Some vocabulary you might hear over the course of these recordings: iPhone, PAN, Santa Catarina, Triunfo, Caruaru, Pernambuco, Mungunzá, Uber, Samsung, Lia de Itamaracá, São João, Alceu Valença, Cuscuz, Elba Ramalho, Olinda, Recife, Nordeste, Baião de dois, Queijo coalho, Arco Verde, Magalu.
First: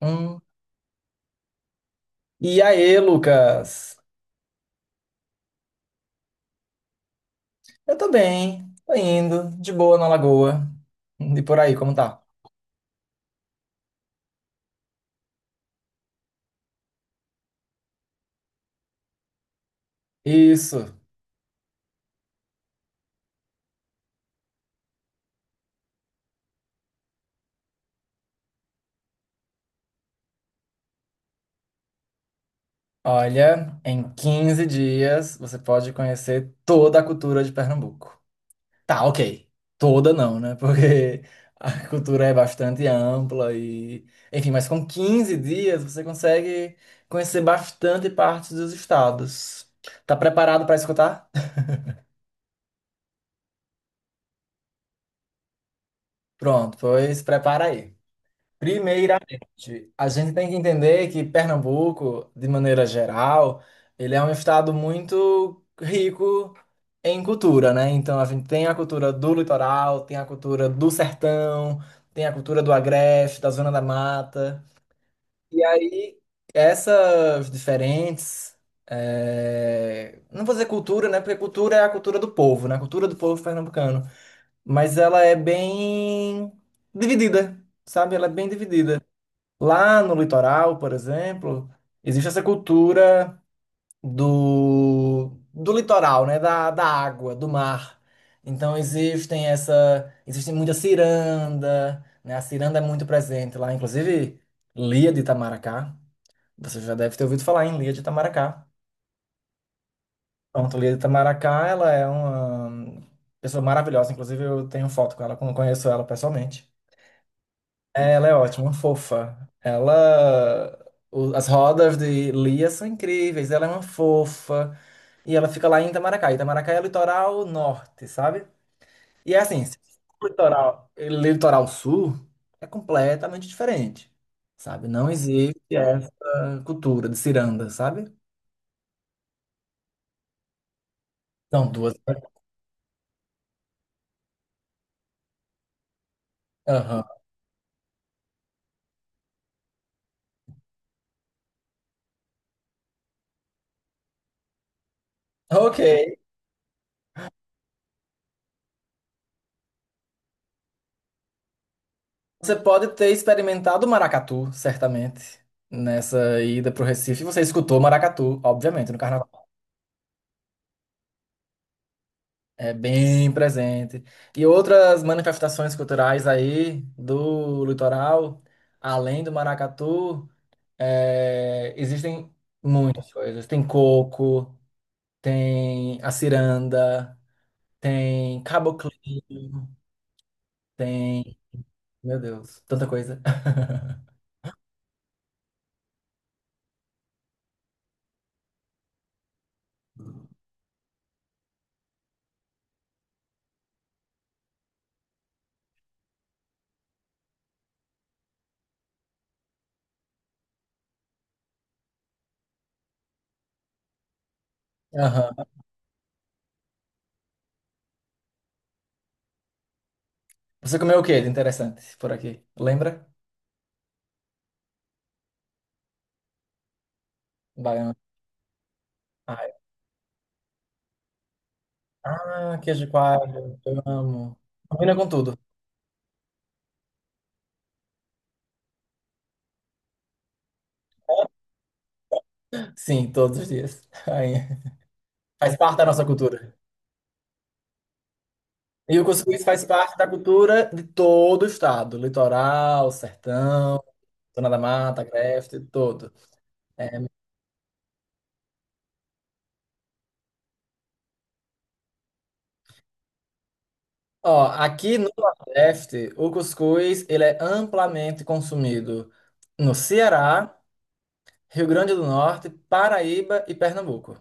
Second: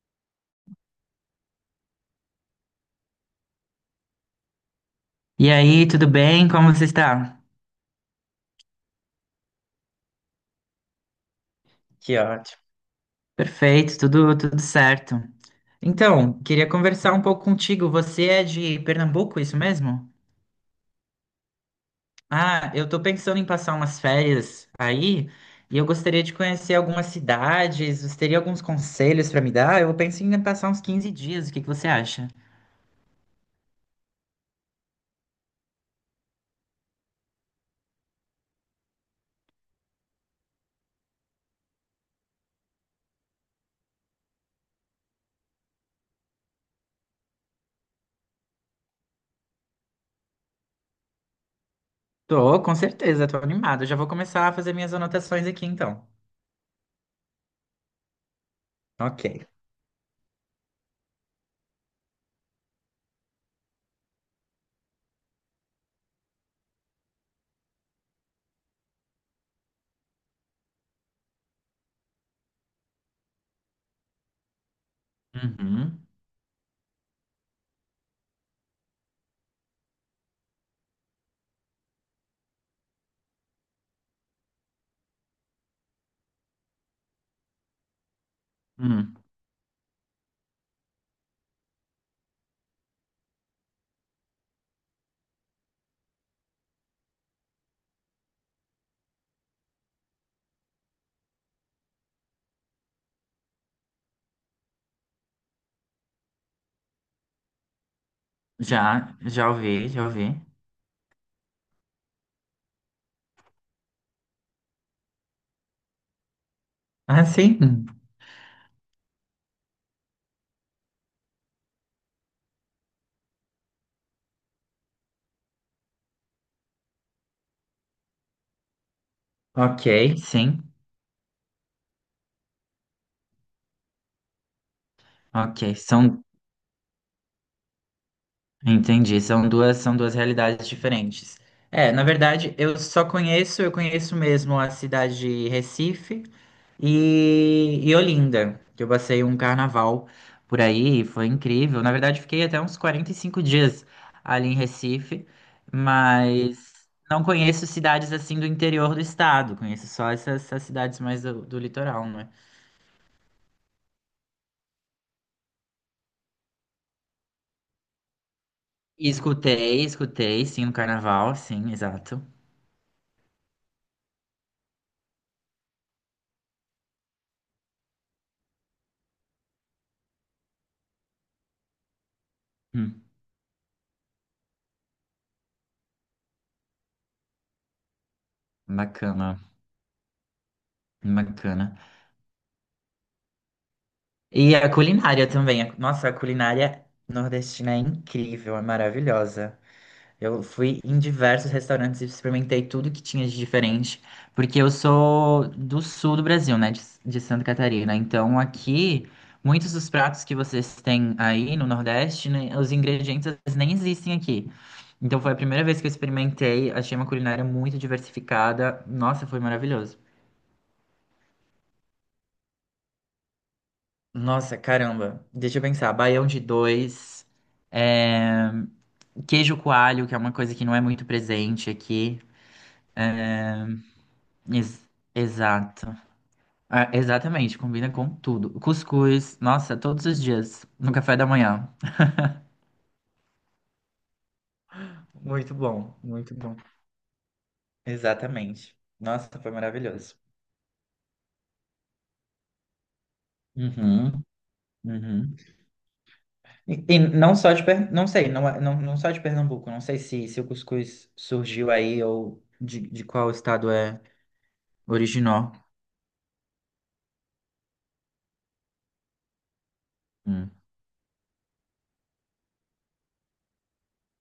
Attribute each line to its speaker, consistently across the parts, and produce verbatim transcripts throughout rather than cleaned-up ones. Speaker 1: Hum. E aí, Lucas?
Speaker 2: E aí, tudo bem? Como você está?
Speaker 1: Eu tô bem, tô indo, de boa na lagoa. E por aí, como
Speaker 2: Que
Speaker 1: tá?
Speaker 2: ótimo. Perfeito, tudo, tudo certo. Então, queria conversar um pouco contigo. Você é de Pernambuco, isso mesmo?
Speaker 1: Isso.
Speaker 2: Ah, eu tô pensando em passar umas férias aí e eu gostaria de conhecer algumas cidades. Você teria alguns conselhos para me dar? Eu penso em passar uns quinze dias. O que que você acha?
Speaker 1: Olha, em quinze dias você pode conhecer toda a cultura de Pernambuco. Tá, ok. Toda não, né? Porque a cultura é bastante ampla e. Enfim, mas com quinze dias você consegue conhecer bastante parte dos estados. Tá preparado pra escutar?
Speaker 2: Tô, com certeza, tô animado. Eu já vou começar a fazer minhas anotações aqui então.
Speaker 1: Pronto, pois prepara aí.
Speaker 2: Ok.
Speaker 1: Primeiramente, a gente tem que entender que Pernambuco, de maneira geral, ele é um estado muito rico em cultura, né? Então a gente tem a cultura do litoral, tem a cultura do sertão, tem a cultura do agreste, da zona da mata. E
Speaker 2: Uhum.
Speaker 1: aí, essas diferentes, eh, não vou dizer cultura, né? Porque cultura é a cultura do povo, né? A cultura do povo pernambucano. Mas ela é bem dividida, sabe? Ela é bem dividida.
Speaker 2: Hum.
Speaker 1: Lá no litoral, por exemplo, existe essa cultura do, do litoral, né? Da, da água, do mar. Então existem essa, existe muita ciranda, né? A ciranda é muito presente lá, inclusive Lia de Itamaracá. Você já deve ter ouvido falar em Lia de Itamaracá.
Speaker 2: Já, já ouvi, já ouvi.
Speaker 1: Pronto, Lia de Itamaracá, ela é uma pessoa maravilhosa, inclusive eu tenho foto com ela, como conheço ela pessoalmente.
Speaker 2: Ah, sim?
Speaker 1: É, ela é ótima, uma fofa. Ela. o- As rodas de Lia são incríveis, ela é uma fofa. E ela fica lá em Itamaracá. Itamaracá é o litoral norte, sabe? E é assim, se
Speaker 2: Ok,
Speaker 1: for
Speaker 2: sim.
Speaker 1: litoral, litoral sul é completamente diferente, sabe? Não existe
Speaker 2: Ok,
Speaker 1: essa
Speaker 2: são,
Speaker 1: cultura de ciranda, sabe?
Speaker 2: entendi, são duas, são duas realidades diferentes.
Speaker 1: São
Speaker 2: É,
Speaker 1: duas.
Speaker 2: na verdade, eu só conheço, eu conheço mesmo a cidade de Recife
Speaker 1: Aham.
Speaker 2: e, e Olinda, que eu passei um carnaval por aí, e foi incrível. Na verdade, fiquei até uns quarenta e cinco dias ali em Recife,
Speaker 1: Ok.
Speaker 2: mas não conheço cidades assim do interior do estado, conheço só essas, essas cidades mais do, do litoral, né?
Speaker 1: Você pode ter experimentado o maracatu, certamente, nessa ida pro Recife. Você escutou maracatu, obviamente, no
Speaker 2: E
Speaker 1: carnaval.
Speaker 2: escutei, escutei, sim, o carnaval, sim, exato.
Speaker 1: É bem presente. E outras manifestações culturais aí do litoral, além do maracatu, é, existem
Speaker 2: Hum,
Speaker 1: muitas coisas. Tem coco, tem a ciranda, tem
Speaker 2: bacana,
Speaker 1: caboclinho, tem.
Speaker 2: bacana.
Speaker 1: Meu Deus, tanta coisa.
Speaker 2: E a culinária também. a- Nossa, a culinária nordestina é incrível, é maravilhosa. Eu fui em diversos restaurantes e experimentei tudo que tinha de diferente, porque eu sou do sul do Brasil, né, de, de Santa Catarina. Então aqui, muitos dos pratos que vocês têm aí no Nordeste, né, os ingredientes às vezes, nem existem aqui. Então
Speaker 1: Aham.
Speaker 2: foi a primeira vez que eu experimentei, achei uma culinária muito diversificada. Nossa, foi maravilhoso.
Speaker 1: Você comeu o que de interessante por aqui? Lembra?
Speaker 2: Nossa, caramba. Deixa eu pensar. Baião de dois.
Speaker 1: Baiana.
Speaker 2: É.
Speaker 1: Ai,
Speaker 2: Queijo coalho, que é uma coisa que não é muito presente aqui.
Speaker 1: ah, queijo de coalho, eu amo.
Speaker 2: Ex-
Speaker 1: Combina com tudo.
Speaker 2: Exato. Ah, exatamente, combina com tudo. Cuscuz, nossa, todos os dias, no café da manhã.
Speaker 1: Sim, todos os dias. Ai,
Speaker 2: Muito
Speaker 1: faz parte da
Speaker 2: bom,
Speaker 1: nossa
Speaker 2: muito
Speaker 1: cultura.
Speaker 2: bom. Exatamente.
Speaker 1: E o
Speaker 2: Nossa,
Speaker 1: cuscuz
Speaker 2: foi
Speaker 1: faz parte da
Speaker 2: maravilhoso.
Speaker 1: cultura de todo o estado, litoral, sertão,
Speaker 2: Uhum,
Speaker 1: zona da mata,
Speaker 2: uhum.
Speaker 1: agreste, todo.
Speaker 2: E, e
Speaker 1: É,
Speaker 2: não só de, Per- não sei, não, é- não, não só de Pernambuco, não sei se, se o cuscuz surgiu aí ou de, de qual estado é
Speaker 1: ó, aqui no
Speaker 2: original.
Speaker 1: Nordeste, o cuscuz ele é amplamente consumido no Ceará, Rio Grande do Norte, Paraíba e Pernambuco.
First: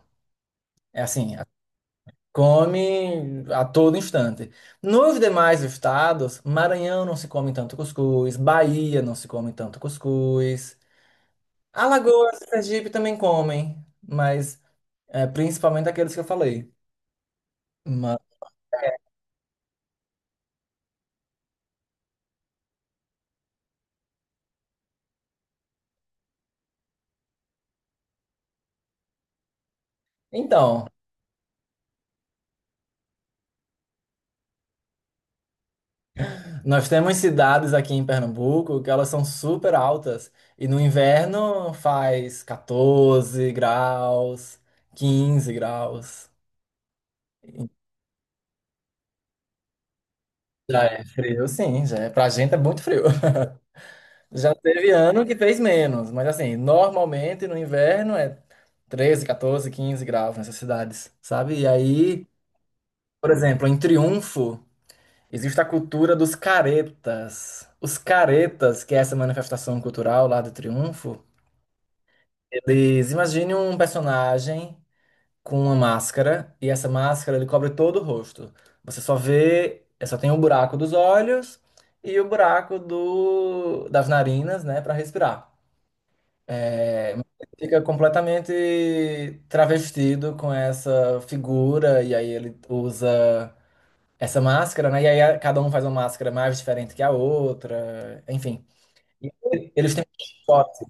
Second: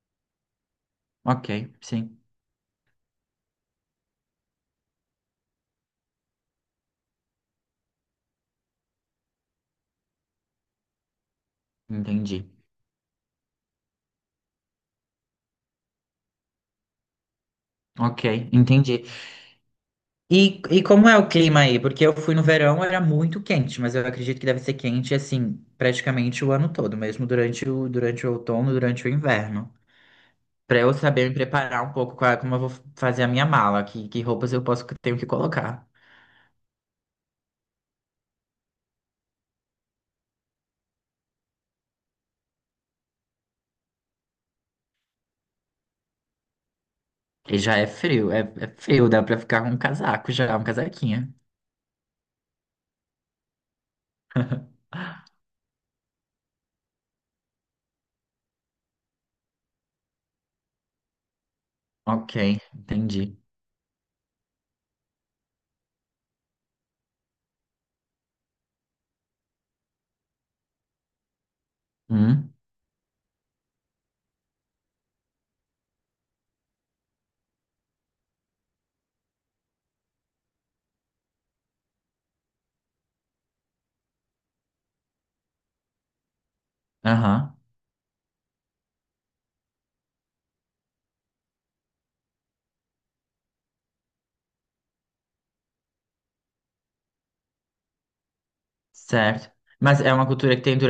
Speaker 1: É assim, a-
Speaker 2: Ok, sim,
Speaker 1: Come a todo instante. Nos demais estados, Maranhão não se come tanto cuscuz, Bahia não se come tanto cuscuz, Alagoas,
Speaker 2: entendi.
Speaker 1: e Sergipe também comem, mas é, principalmente aqueles que eu falei. Mas,
Speaker 2: Ok, entendi. E, e como é o clima aí? Porque eu fui no verão, era muito quente, mas eu acredito que deve ser quente assim, praticamente o ano todo, mesmo durante o, durante o, outono, durante o inverno. Pra
Speaker 1: então,
Speaker 2: eu saber me preparar um pouco com a- como eu vou fazer a minha mala, que, que roupas eu posso tenho que colocar.
Speaker 1: nós temos cidades aqui em Pernambuco que elas são super altas e no inverno faz quatorze graus, quinze graus.
Speaker 2: E já é frio, é, é frio, dá pra ficar com um casaco já, um
Speaker 1: Já é
Speaker 2: casaquinho.
Speaker 1: frio, sim, já é. Pra gente é muito frio. Já teve ano que fez menos, mas assim, normalmente no inverno é treze, quatorze, quinze graus nessas cidades, sabe? E aí,
Speaker 2: Ok,
Speaker 1: por
Speaker 2: entendi.
Speaker 1: exemplo, em Triunfo. Existe a cultura dos caretas. Os caretas, que é essa manifestação cultural lá do Triunfo,
Speaker 2: Hum,
Speaker 1: eles imaginem um personagem com uma máscara e essa máscara ele cobre todo o rosto. Você só vê, é, só tem o buraco dos olhos e o buraco do, das narinas, né, para respirar.
Speaker 2: aham,
Speaker 1: Fica completamente travestido com essa figura e aí ele usa essa máscara, né? E aí a- cada um faz uma máscara mais diferente que a outra, enfim. E
Speaker 2: certo.
Speaker 1: eles
Speaker 2: Mas
Speaker 1: têm
Speaker 2: é uma cultura que tem,
Speaker 1: foto.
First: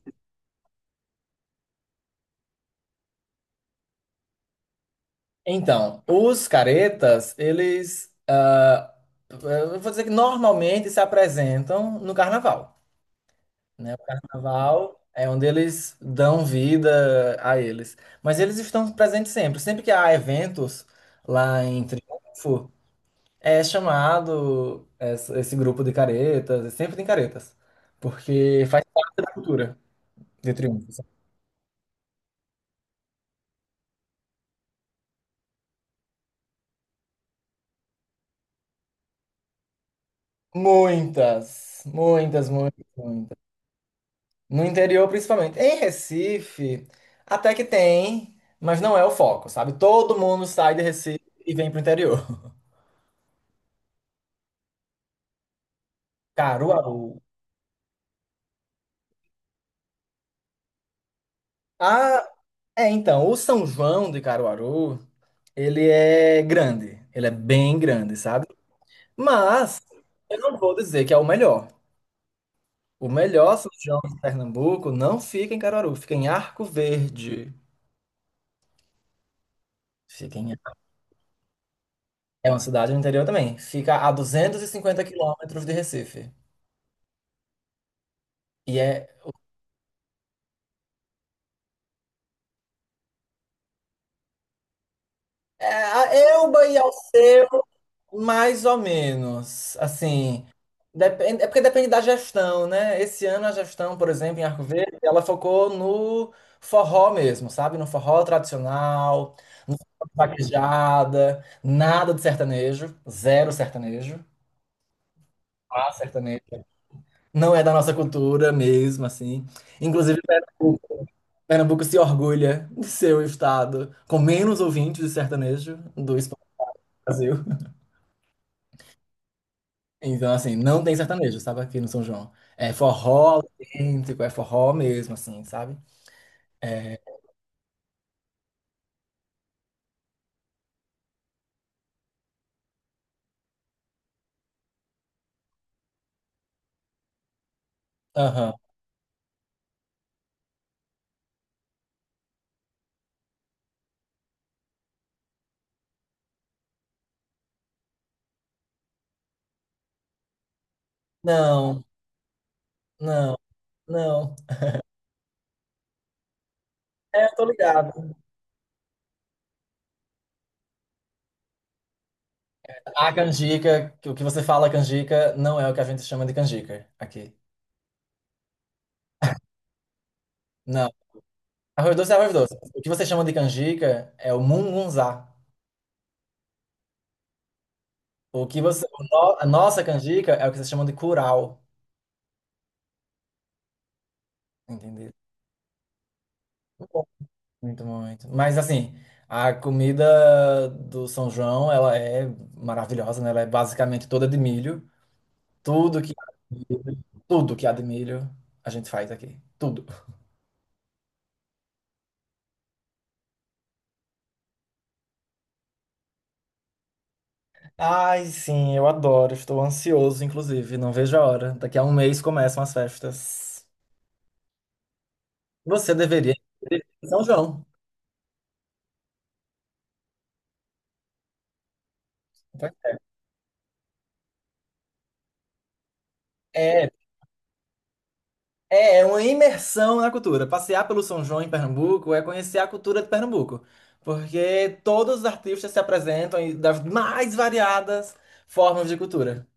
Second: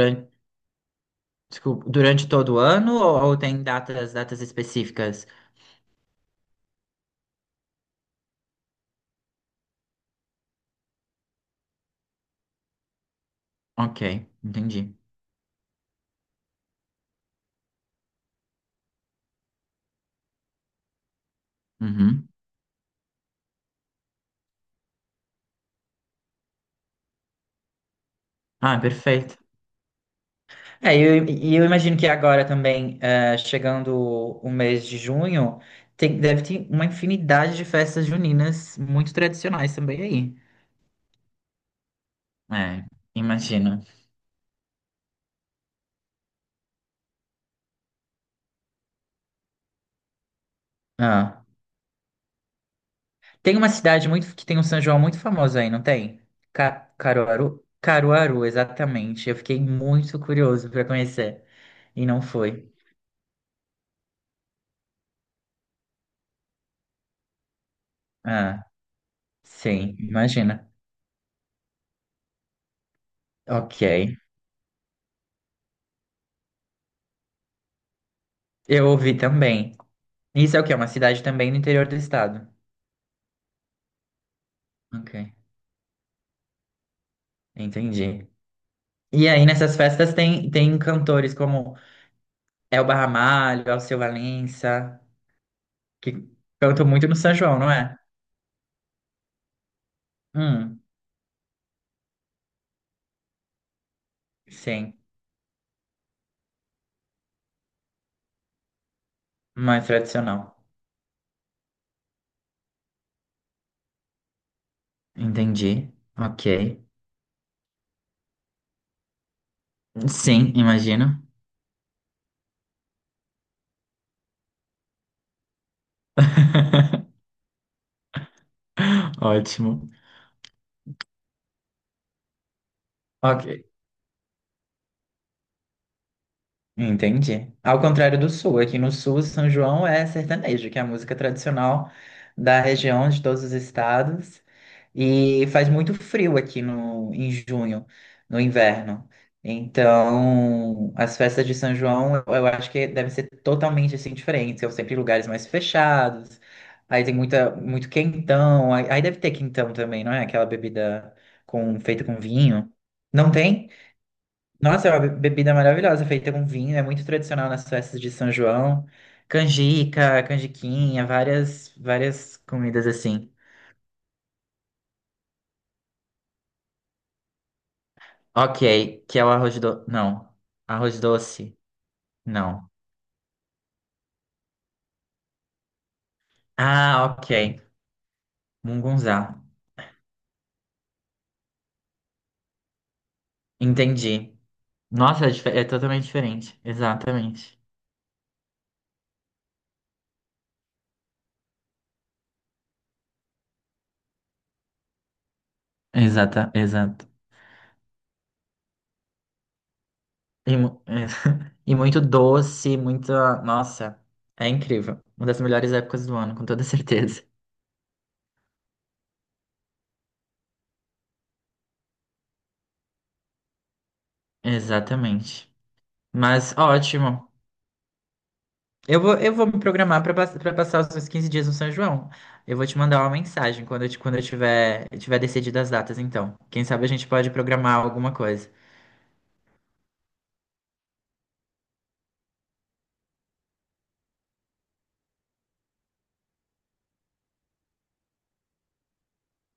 Speaker 2: desculpa, durante todo o ano ou, ou tem datas, datas específicas?
Speaker 1: Então, os caretas, eles, ah, eu vou dizer que normalmente se apresentam no carnaval, né? O
Speaker 2: Ok, entendi.
Speaker 1: carnaval é onde eles dão vida a eles. Mas eles estão presentes sempre. Sempre que há eventos lá em
Speaker 2: Uhum.
Speaker 1: Triunfo, é chamado esse esse grupo de caretas, sempre tem caretas, porque
Speaker 2: Ah,
Speaker 1: faz parte da
Speaker 2: perfeito.
Speaker 1: cultura de Triunfo.
Speaker 2: É, e eu, e eu imagino que agora também, eh, chegando o mês de junho, tem, deve ter uma infinidade de festas juninas muito tradicionais também aí.
Speaker 1: Muitas, muitas, muitas,
Speaker 2: É,
Speaker 1: muitas.
Speaker 2: imagino.
Speaker 1: No interior, principalmente. Em Recife, até que tem, mas não é o foco, sabe? Todo mundo sai de Recife
Speaker 2: Ah.
Speaker 1: e vem pro interior.
Speaker 2: Tem uma cidade muito que tem um São João muito famoso aí, não tem? Ca-
Speaker 1: Caruaru.
Speaker 2: Caruaru? Caruaru, exatamente. Eu fiquei muito curioso para conhecer e não
Speaker 1: Ah,
Speaker 2: fui.
Speaker 1: é, então, o São João de Caruaru, ele é grande. Ele é bem grande, sabe?
Speaker 2: Ah.
Speaker 1: Mas
Speaker 2: Sim,
Speaker 1: eu não
Speaker 2: imagina.
Speaker 1: vou dizer que é o melhor. O melhor São
Speaker 2: Ok.
Speaker 1: João de Pernambuco não fica em Caruaru, fica em Arco Verde.
Speaker 2: Eu ouvi também.
Speaker 1: Fica em...
Speaker 2: Isso é o quê? Uma cidade também no interior do estado.
Speaker 1: É uma cidade no interior também. Fica a duzentos e cinquenta
Speaker 2: Ok,
Speaker 1: quilômetros de Recife.
Speaker 2: entendi.
Speaker 1: E é
Speaker 2: E aí nessas festas tem, tem cantores como Elba Ramalho, Alceu Valença,
Speaker 1: é, a
Speaker 2: que
Speaker 1: Elba e
Speaker 2: cantam muito no São
Speaker 1: Alceu,
Speaker 2: João, não é?
Speaker 1: mais ou menos. Assim,
Speaker 2: Hum,
Speaker 1: depende, é porque depende da gestão, né? Esse ano a gestão, por exemplo, em Arco
Speaker 2: sim,
Speaker 1: Verde, ela focou no forró mesmo, sabe? No forró tradicional, no
Speaker 2: mais
Speaker 1: forró de
Speaker 2: tradicional.
Speaker 1: vaquejada, nada de sertanejo, zero sertanejo. Ah,
Speaker 2: Entendi.
Speaker 1: sertanejo.
Speaker 2: Ok.
Speaker 1: Não é da nossa cultura mesmo, assim. Inclusive,
Speaker 2: Sim,
Speaker 1: Pernambuco,
Speaker 2: imagino.
Speaker 1: Pernambuco se orgulha de ser o estado com menos ouvintes de sertanejo do Brasil.
Speaker 2: Ótimo.
Speaker 1: Então, assim, não tem sertanejo, sabe, aqui no São João. É forró
Speaker 2: Ok.
Speaker 1: autêntico, é forró mesmo, assim, sabe?
Speaker 2: Entendi. Ao contrário do sul, aqui no sul, São João é sertanejo, que é a música tradicional da região, de todos os estados. E faz muito frio aqui no, em junho, no
Speaker 1: Aham.
Speaker 2: inverno. Então, as festas de São João, eu, eu acho que devem ser totalmente assim diferentes. São sempre lugares mais fechados. Aí tem muita, muito quentão. Aí, aí deve ter quentão também, não é? Aquela bebida com,
Speaker 1: Não,
Speaker 2: feita com vinho. Não
Speaker 1: não,
Speaker 2: tem?
Speaker 1: não.
Speaker 2: Nossa, é uma be- bebida maravilhosa, feita com vinho, é muito
Speaker 1: É, eu tô
Speaker 2: tradicional nas festas de
Speaker 1: ligado.
Speaker 2: São João. Canjica, canjiquinha, várias, várias comidas
Speaker 1: A
Speaker 2: assim.
Speaker 1: canjica, que o que você fala canjica, não é o que a gente chama de canjica aqui.
Speaker 2: Ok, que é o arroz do. Não.
Speaker 1: Não.
Speaker 2: Arroz doce?
Speaker 1: Arroz doce é arroz doce.
Speaker 2: Não.
Speaker 1: O que você chama de canjica é o mungunzá.
Speaker 2: Ah, ok.
Speaker 1: O que você, o
Speaker 2: Mungunzá.
Speaker 1: no- a nossa canjica é o que você chama de curau,
Speaker 2: Entendi.
Speaker 1: entendeu?
Speaker 2: Nossa, é, dife- é totalmente diferente. Exatamente.
Speaker 1: Muito, muito. Mas assim, a comida do São João, ela é maravilhosa, né? Ela é basicamente toda de milho. Tudo que há
Speaker 2: Exata,
Speaker 1: de milho,
Speaker 2: exato.
Speaker 1: tudo que há de milho, a gente faz aqui. Tudo.
Speaker 2: E, mu- e muito doce, muita. Nossa, é incrível. Uma das melhores épocas do ano, com toda certeza.
Speaker 1: Ai, sim, eu adoro. Estou ansioso, inclusive. Não vejo a hora. Daqui a um mês começam as festas.
Speaker 2: Exatamente.
Speaker 1: Você deveria
Speaker 2: Mas
Speaker 1: ir em São
Speaker 2: ótimo.
Speaker 1: João.
Speaker 2: Eu vou, eu vou me programar para passar os meus quinze dias no São João. Eu vou te mandar uma mensagem quando eu, te- quando eu tiver, tiver decidido as datas, então. Quem sabe a
Speaker 1: É,
Speaker 2: gente pode programar alguma coisa.
Speaker 1: É, é uma imersão na cultura. Passear pelo São João em Pernambuco é conhecer a cultura de Pernambuco, porque todos os artistas se apresentam em- das mais variadas formas de cultura.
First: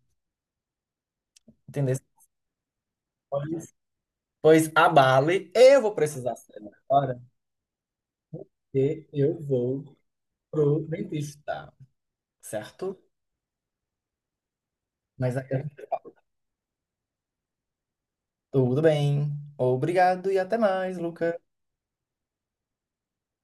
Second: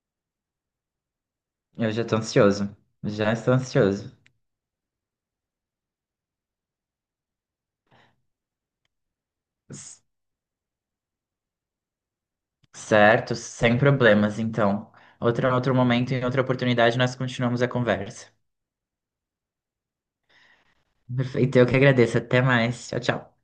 Speaker 2: Eu
Speaker 1: Entendeu?
Speaker 2: já tô ansioso. Já estou
Speaker 1: Pois,
Speaker 2: ansioso.
Speaker 1: pois abale, eu vou precisar sair agora, porque eu vou
Speaker 2: S-
Speaker 1: pro dentista, certo?
Speaker 2: Certo, sem problemas, então.
Speaker 1: Mas é,
Speaker 2: Outro, outro momento, em outra oportunidade, nós continuamos a conversa.
Speaker 1: tudo bem. Obrigado e até mais, Lucas.
Speaker 2: Perfeito, eu que agradeço. Até mais. Tchau, tchau.